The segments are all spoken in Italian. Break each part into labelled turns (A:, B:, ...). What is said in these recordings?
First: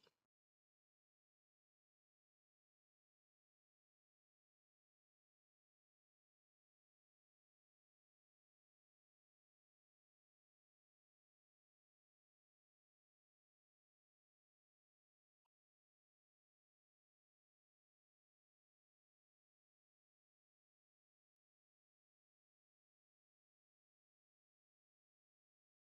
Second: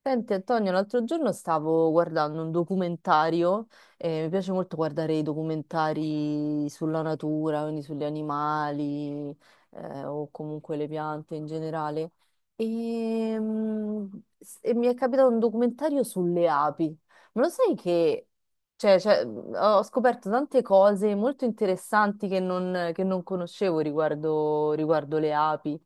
A: Senti Antonio, l'altro giorno stavo guardando un documentario, mi piace molto guardare i documentari sulla natura, quindi sugli animali, o comunque le piante in generale, e, mm, e mi è capitato un documentario sulle api. Ma lo sai che ho scoperto tante cose molto interessanti che non conoscevo riguardo le api.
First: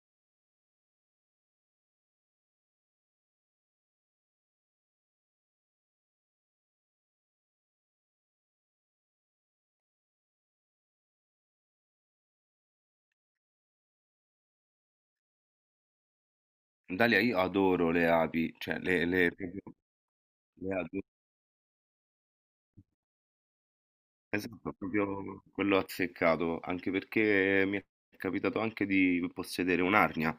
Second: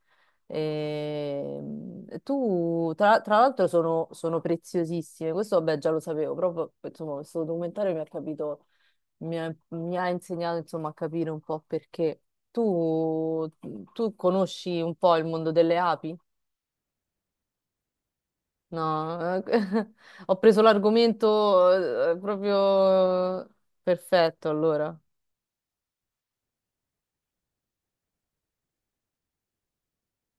A: Tra l'altro, sono preziosissime. Questo, vabbè, già lo sapevo, proprio, insomma, questo documentario mi ha capito, mi ha insegnato, insomma, a capire un po' perché. Tu, Tu conosci un po' il mondo delle api?
B: Dalia, io adoro le api, cioè
A: No, ho preso
B: le adoro.
A: l'argomento proprio perfetto,
B: Esatto,
A: allora.
B: proprio quello azzeccato, anche perché mi è capitato anche di possedere un'arnia.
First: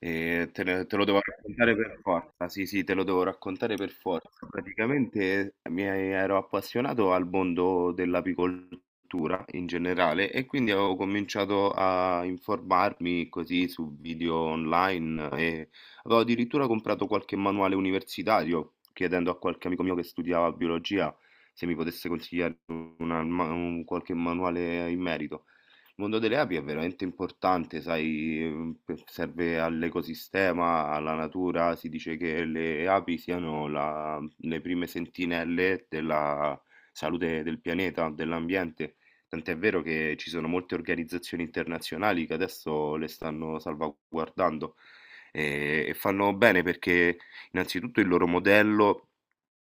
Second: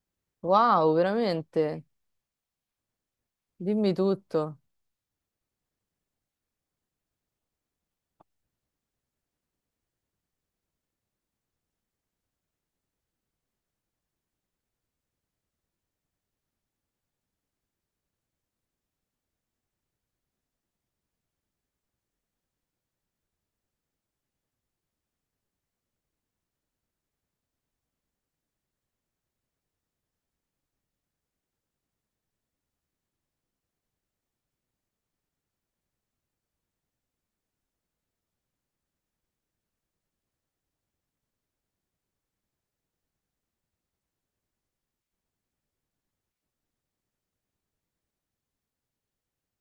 B: E te,
A: Wow,
B: te lo devo raccontare
A: veramente?
B: per forza, sì, sì, te lo devo raccontare per
A: Dimmi
B: forza.
A: tutto.
B: Praticamente mi ero appassionato al mondo dell'apicoltura in generale e quindi ho cominciato a informarmi così su video online e avevo addirittura comprato qualche manuale universitario chiedendo a qualche amico mio che studiava biologia se mi potesse consigliare un qualche manuale in merito. Il mondo delle api è veramente importante, sai, serve all'ecosistema, alla natura. Si dice che le api siano le prime sentinelle della salute del pianeta, dell'ambiente. Tant'è vero che ci sono molte organizzazioni internazionali che adesso le stanno salvaguardando e fanno bene perché innanzitutto il loro modello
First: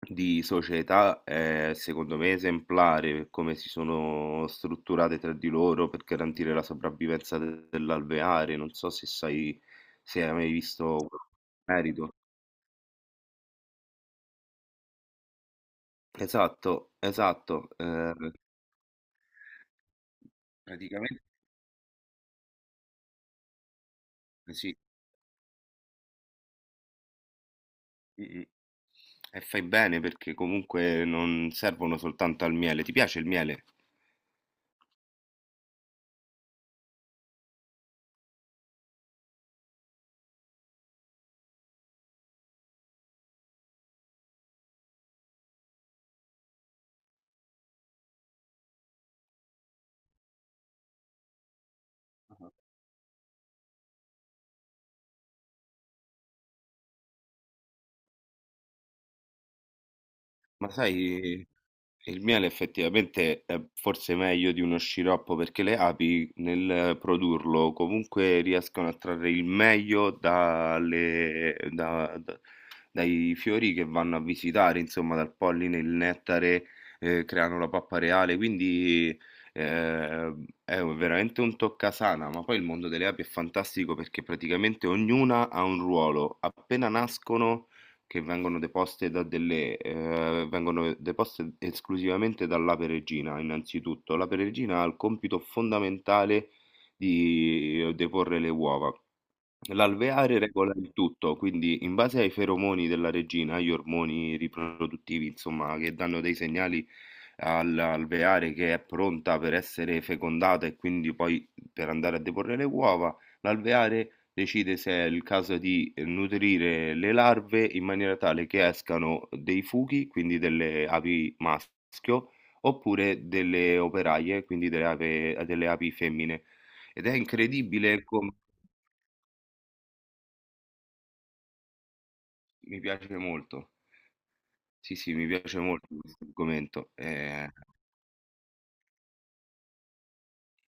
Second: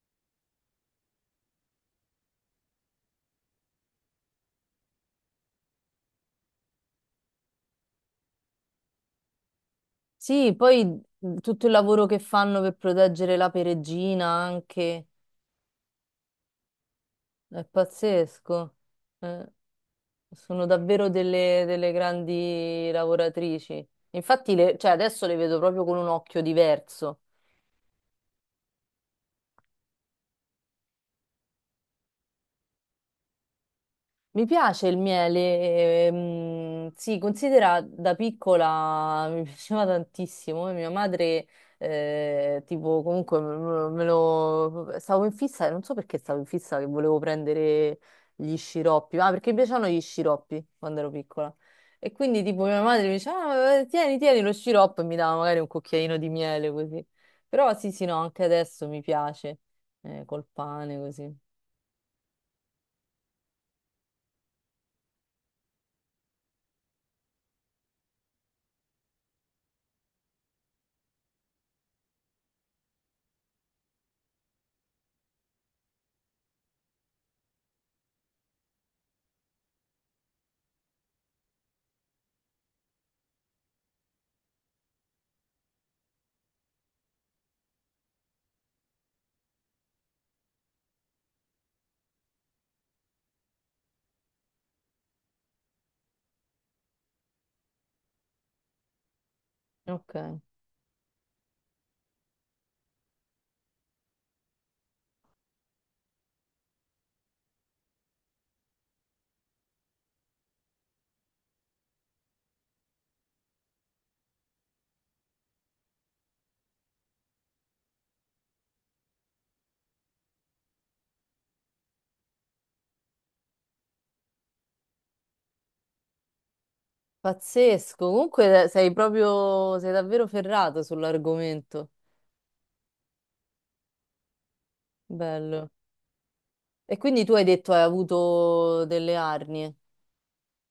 B: di società è secondo me esemplare per come si sono strutturate tra di loro per garantire la sopravvivenza dell'alveare. Non so se sai, se hai mai
A: Sì, poi
B: visto questo
A: tutto il lavoro
B: merito.
A: che fanno per proteggere la peregina anche
B: Esatto,
A: è
B: esatto.
A: pazzesco. Eh, Sono davvero
B: Praticamente
A: delle, delle grandi lavoratrici. Infatti,
B: sì.
A: adesso le vedo proprio con un occhio diverso.
B: Mm, mm. E fai bene perché comunque non servono soltanto al miele. Ti piace il miele?
A: Mi piace il miele, sì, considera da piccola mi piaceva tantissimo. E mia madre, tipo, comunque stavo in fissa, non so perché stavo in fissa che volevo prendere gli sciroppi, ma perché mi piacevano gli sciroppi quando ero piccola. E quindi, tipo, mia madre mi diceva, "Ah, tieni, tieni lo sciroppo e mi dava magari un cucchiaino di miele così." Però sì, sì, no, anche adesso mi piace, col
B: Ma
A: pane così.
B: sai. Il miele effettivamente è forse meglio di uno sciroppo perché le api nel produrlo comunque riescono a trarre il meglio dai fiori che vanno a visitare, insomma dal polline, il nettare, creano la pappa reale, quindi eh, è veramente un toccasana, ma poi il mondo delle api è fantastico perché praticamente ognuna ha un ruolo, appena nascono che vengono deposte da vengono deposte esclusivamente dall'ape regina, innanzitutto. L'ape regina ha il compito fondamentale di deporre le uova.
A: Ok.
B: L'alveare regola il tutto, quindi in base ai feromoni della regina, agli ormoni riproduttivi, insomma, che danno dei segnali all'alveare che è pronta per essere fecondata e quindi poi per andare a deporre le uova, l'alveare decide se è il caso di nutrire le larve in maniera tale che escano dei fughi, quindi delle api maschio, oppure delle operaie, quindi delle api femmine. Ed è incredibile
A: Pazzesco,
B: come...
A: comunque sei proprio, sei davvero ferrato sull'argomento.
B: Mi piace molto. Sì, sì, mi piace
A: Bello.
B: molto questo argomento.
A: E quindi tu hai
B: Eh,
A: detto hai avuto delle arnie.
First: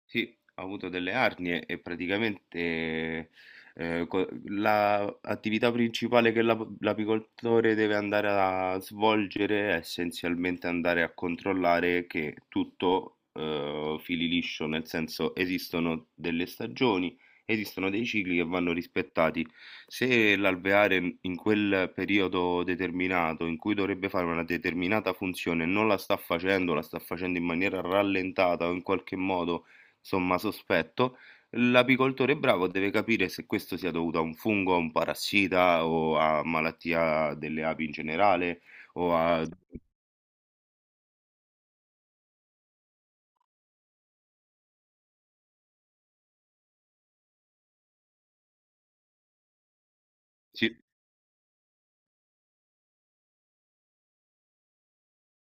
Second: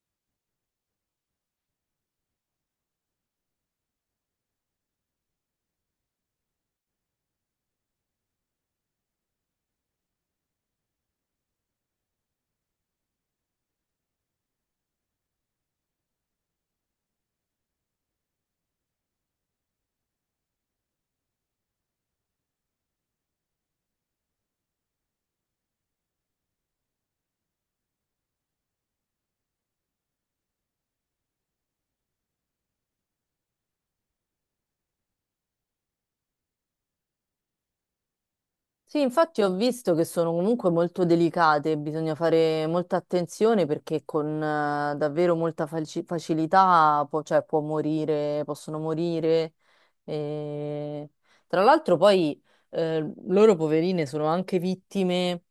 B: sì, ho avuto delle arnie e praticamente la attività principale che l'apicoltore deve andare a svolgere è essenzialmente andare a controllare che tutto fili liscio, nel senso esistono delle stagioni, esistono dei cicli che vanno rispettati. Se l'alveare in quel periodo determinato in cui dovrebbe fare una determinata funzione non la sta facendo, la sta facendo in maniera rallentata o in qualche modo somma sospetto, l'apicoltore bravo deve capire se questo sia dovuto a un fungo, a un parassita o a malattia delle api in generale
A: Sì,
B: o
A: infatti
B: a...
A: ho visto che sono comunque molto delicate, bisogna fare molta attenzione perché con davvero molta facilità può morire, possono morire.
B: Sì,
A: E... Tra l'altro poi loro poverine sono anche vittime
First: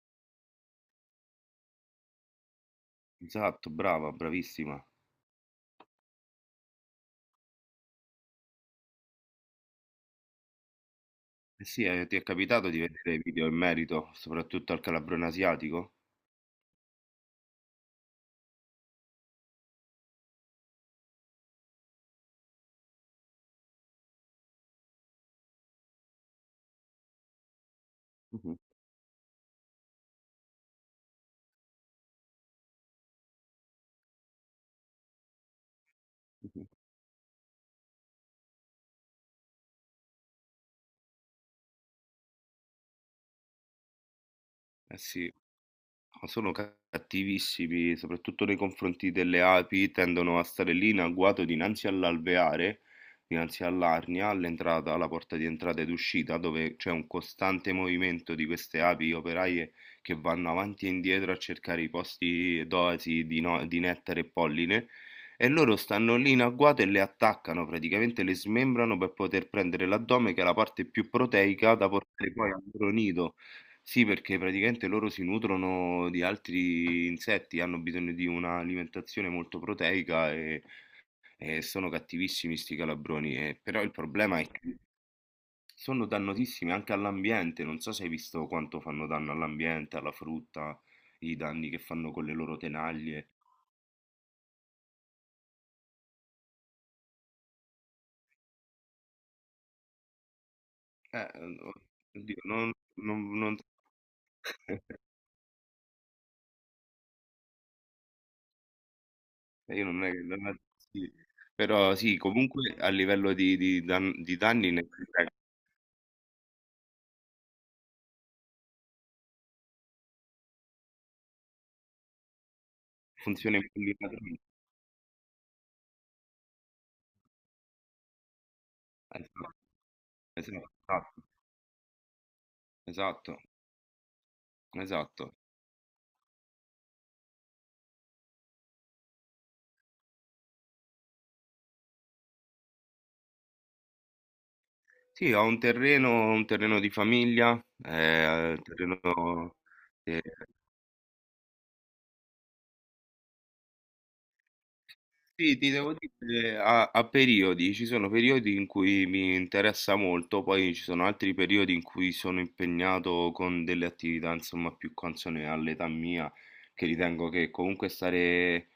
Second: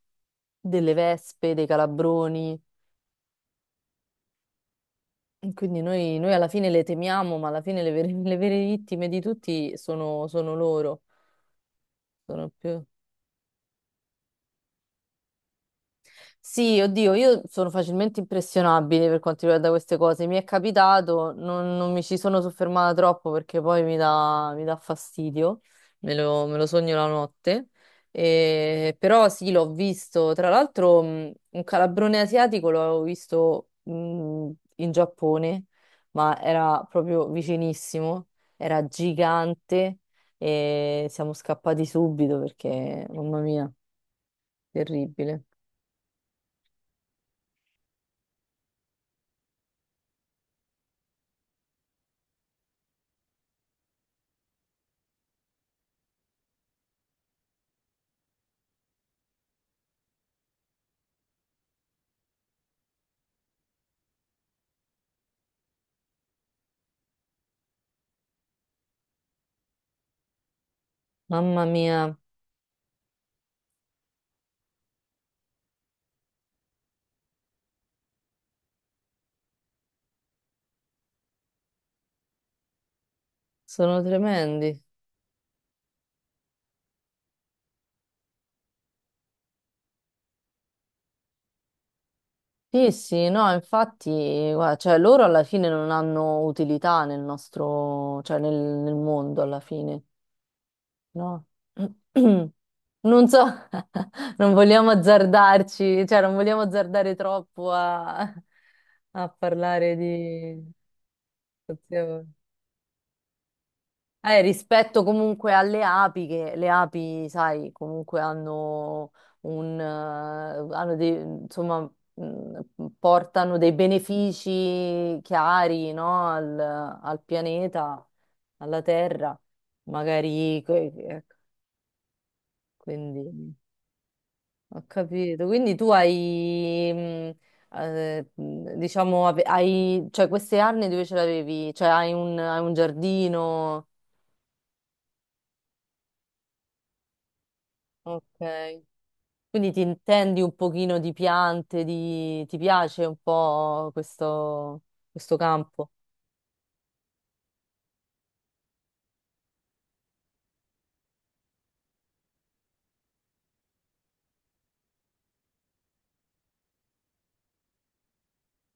A: delle vespe, dei calabroni.
B: esatto, brava, bravissima.
A: Quindi noi alla fine le temiamo, ma alla fine le vere, le vere vittime di tutti sono loro.
B: Eh sì, ti è
A: Sono
B: capitato di
A: più...
B: vedere video in merito, soprattutto al calabrone asiatico?
A: Sì, oddio, io sono facilmente impressionabile per quanto riguarda queste cose. Mi è capitato, non mi ci sono soffermata troppo perché poi mi dà fastidio, me lo sogno la notte.
B: Mhm,
A: Però sì, l'ho visto. Tra l'altro, un calabrone asiatico l'avevo visto in Giappone, ma
B: mhm.
A: era proprio vicinissimo, era gigante e siamo scappati subito perché, mamma mia,
B: Eh sì.
A: terribile.
B: No, sono cattivissimi, soprattutto nei confronti delle api, tendono a stare lì in agguato dinanzi all'alveare, dinanzi all'arnia, all'entrata, alla porta di entrata ed uscita, dove c'è un costante movimento di queste api operaie che vanno avanti e indietro a cercare i posti dosi di, di nettare e polline. E loro stanno lì in agguato e le attaccano, praticamente le smembrano per poter prendere l'addome, che è la parte più
A: Mamma
B: proteica da
A: mia.
B: portare poi al loro nido. Sì, perché praticamente loro si nutrono di altri insetti, hanno bisogno di un'alimentazione molto proteica e sono cattivissimi sti calabroni. Però il
A: Sono
B: problema è che
A: tremendi.
B: sono dannosissimi anche all'ambiente. Non so se hai visto quanto fanno danno all'ambiente, alla frutta, i danni che fanno con le loro
A: Sì, sì,
B: tenaglie.
A: no, infatti, guarda, cioè, loro alla fine non hanno utilità nel nostro, nel mondo alla fine,
B: Eh,
A: no?
B: oddio,
A: Non so, non vogliamo azzardarci, cioè non vogliamo azzardare troppo a, a
B: io
A: parlare
B: non è che... non è-
A: di...
B: sì. Però sì, comunque a livello di, di danni
A: Rispetto
B: eh,
A: comunque alle api, che le api, sai, comunque hanno un, hanno dei, insomma, portano
B: funziona in
A: dei
B: maniera-
A: benefici chiari, no, al pianeta, alla Terra, magari,
B: esatto,
A: ecco,
B: esatto,
A: quindi ho
B: esatto.
A: capito. Quindi tu hai, diciamo, hai, cioè queste arnie dove ce l'avevi? Cioè hai un giardino?
B: Sì, ho un terreno di famiglia,
A: Ok.
B: terreno
A: Quindi ti
B: ehm,
A: intendi un pochino di piante, di... ti piace un po' questo
B: sì, ti
A: campo?
B: devo dire a a periodi, ci sono periodi in cui mi interessa molto, poi ci sono altri periodi in cui sono impegnato con delle attività, insomma, più consone all'età mia, che ritengo che comunque stare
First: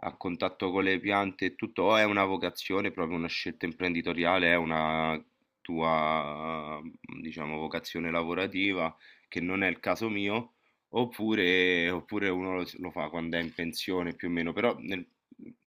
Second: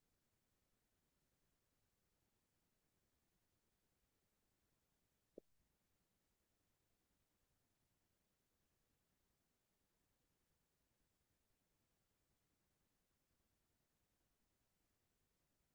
B: a contatto con le piante e tutto, o è una vocazione, proprio una scelta imprenditoriale, è una tua, diciamo, vocazione lavorativa, che non è il caso mio, oppure, oppure uno lo, lo fa quando è in pensione più o meno,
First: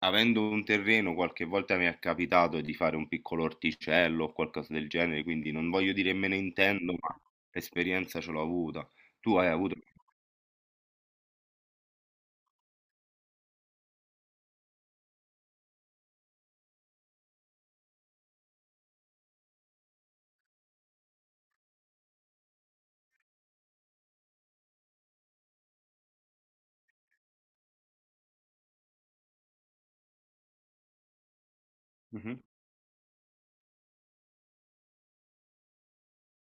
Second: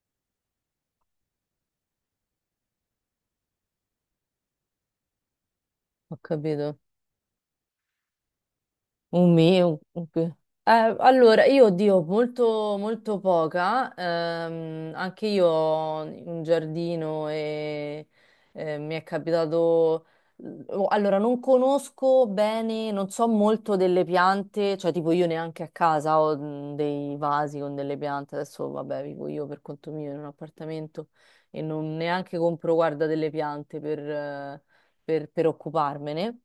B: avendo un terreno qualche volta mi è capitato di fare un piccolo orticello o qualcosa del genere, quindi non voglio dire
A: Ho
B: me ne
A: capito.
B: intendo, ma l'esperienza ce l'ho avuta.
A: Un
B: Tu hai avuto...
A: mio. Un che- allora, io oddio, molto, molto poca. Anche io ho un giardino e mi è capitato. Oh, Allora, non conosco bene, non so molto delle piante, cioè tipo io neanche a casa ho mm, dei vasi con delle piante. Adesso, vabbè, vivo io per conto mio in un appartamento e non neanche
B: Mhm,
A: compro, guarda, delle piante per occuparmene.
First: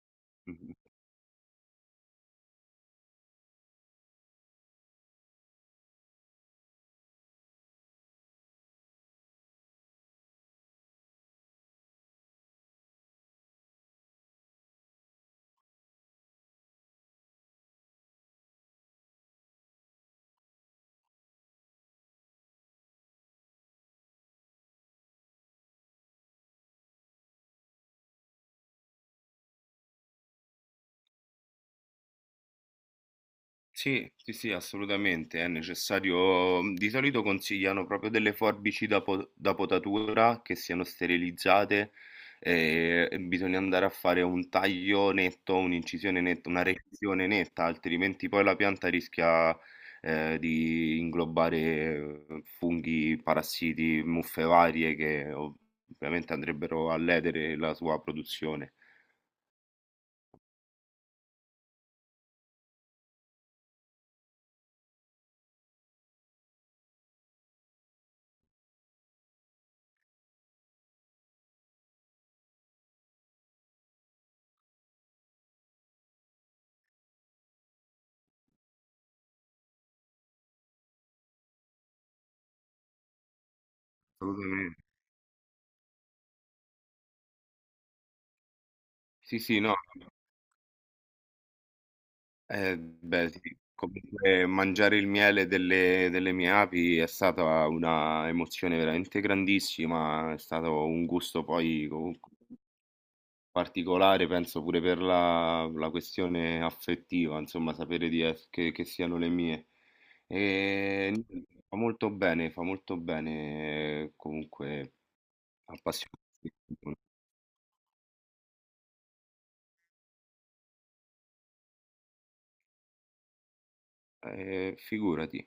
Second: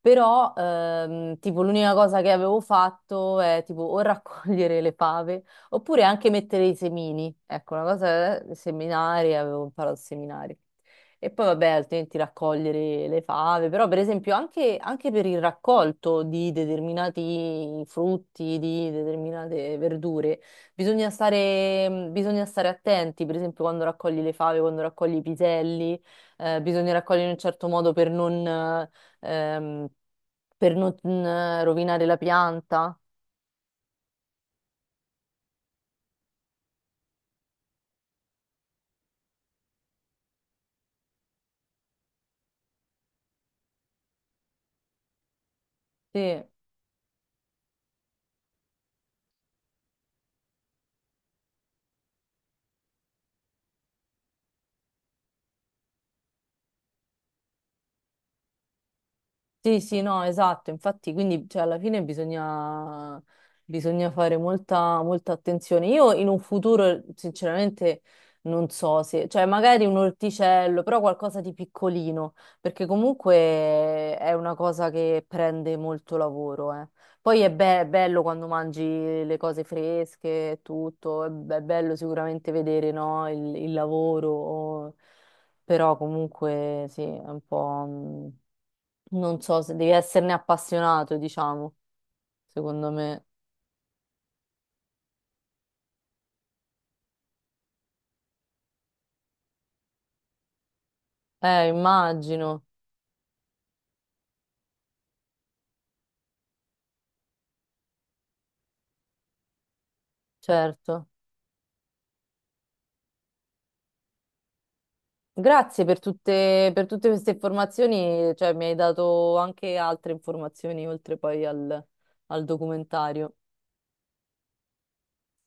A: Però,
B: mhm.
A: tipo, l'unica cosa che avevo fatto è tipo o raccogliere le fave oppure anche mettere i semini. Ecco, una cosa è seminari, avevo imparato a seminare. E poi, vabbè, altrimenti raccogliere le fave. Però, per esempio, anche, anche per il raccolto di determinati frutti, di determinate verdure, bisogna stare attenti. Per esempio, quando raccogli le fave, quando raccogli i piselli, bisogna raccogliere in un certo modo per non. Ehm, per non mm, rovinare la pianta.
B: Sì, sì, sì, assolutamente, è necessario. Mhmm, di solito consigliano proprio delle forbici da potatura che siano sterilizzate e bisogna andare a fare un taglio netto, un'incisione
A: Sì.
B: netta, una recisione netta, altrimenti poi la pianta rischia di inglobare funghi, parassiti, muffe varie che ovviamente andrebbero a ledere la sua produzione.
A: Sì, sì, no, esatto, infatti, quindi cioè, alla fine bisogna, bisogna fare molta, molta attenzione. Io in un futuro, sinceramente, non so se, cioè magari un orticello, però qualcosa di piccolino, perché comunque è una cosa che prende molto lavoro, eh. Poi bello quando mangi le cose fresche e tutto, è, è bello sicuramente vedere, no, il
B: Assolutamente.
A: lavoro, però comunque sì, è un po'... mm,
B: Sì,
A: non
B: sì,
A: so se
B: no.
A: devi esserne appassionato, diciamo, secondo me.
B: Beh, sì. Comunque mangiare il miele delle mie api è stata una emozione veramente grandissima, è stato un gusto poi comunque
A: Immagino,
B: particolare, penso pure per la, la questione affettiva, insomma, sapere di che siano le mie.
A: certo.
B: E niente, fa molto bene, fa molto bene comunque
A: Grazie
B: appassionarsi.
A: per tutte queste informazioni, cioè mi hai dato anche altre informazioni oltre poi al al documentario.
B: Figurati.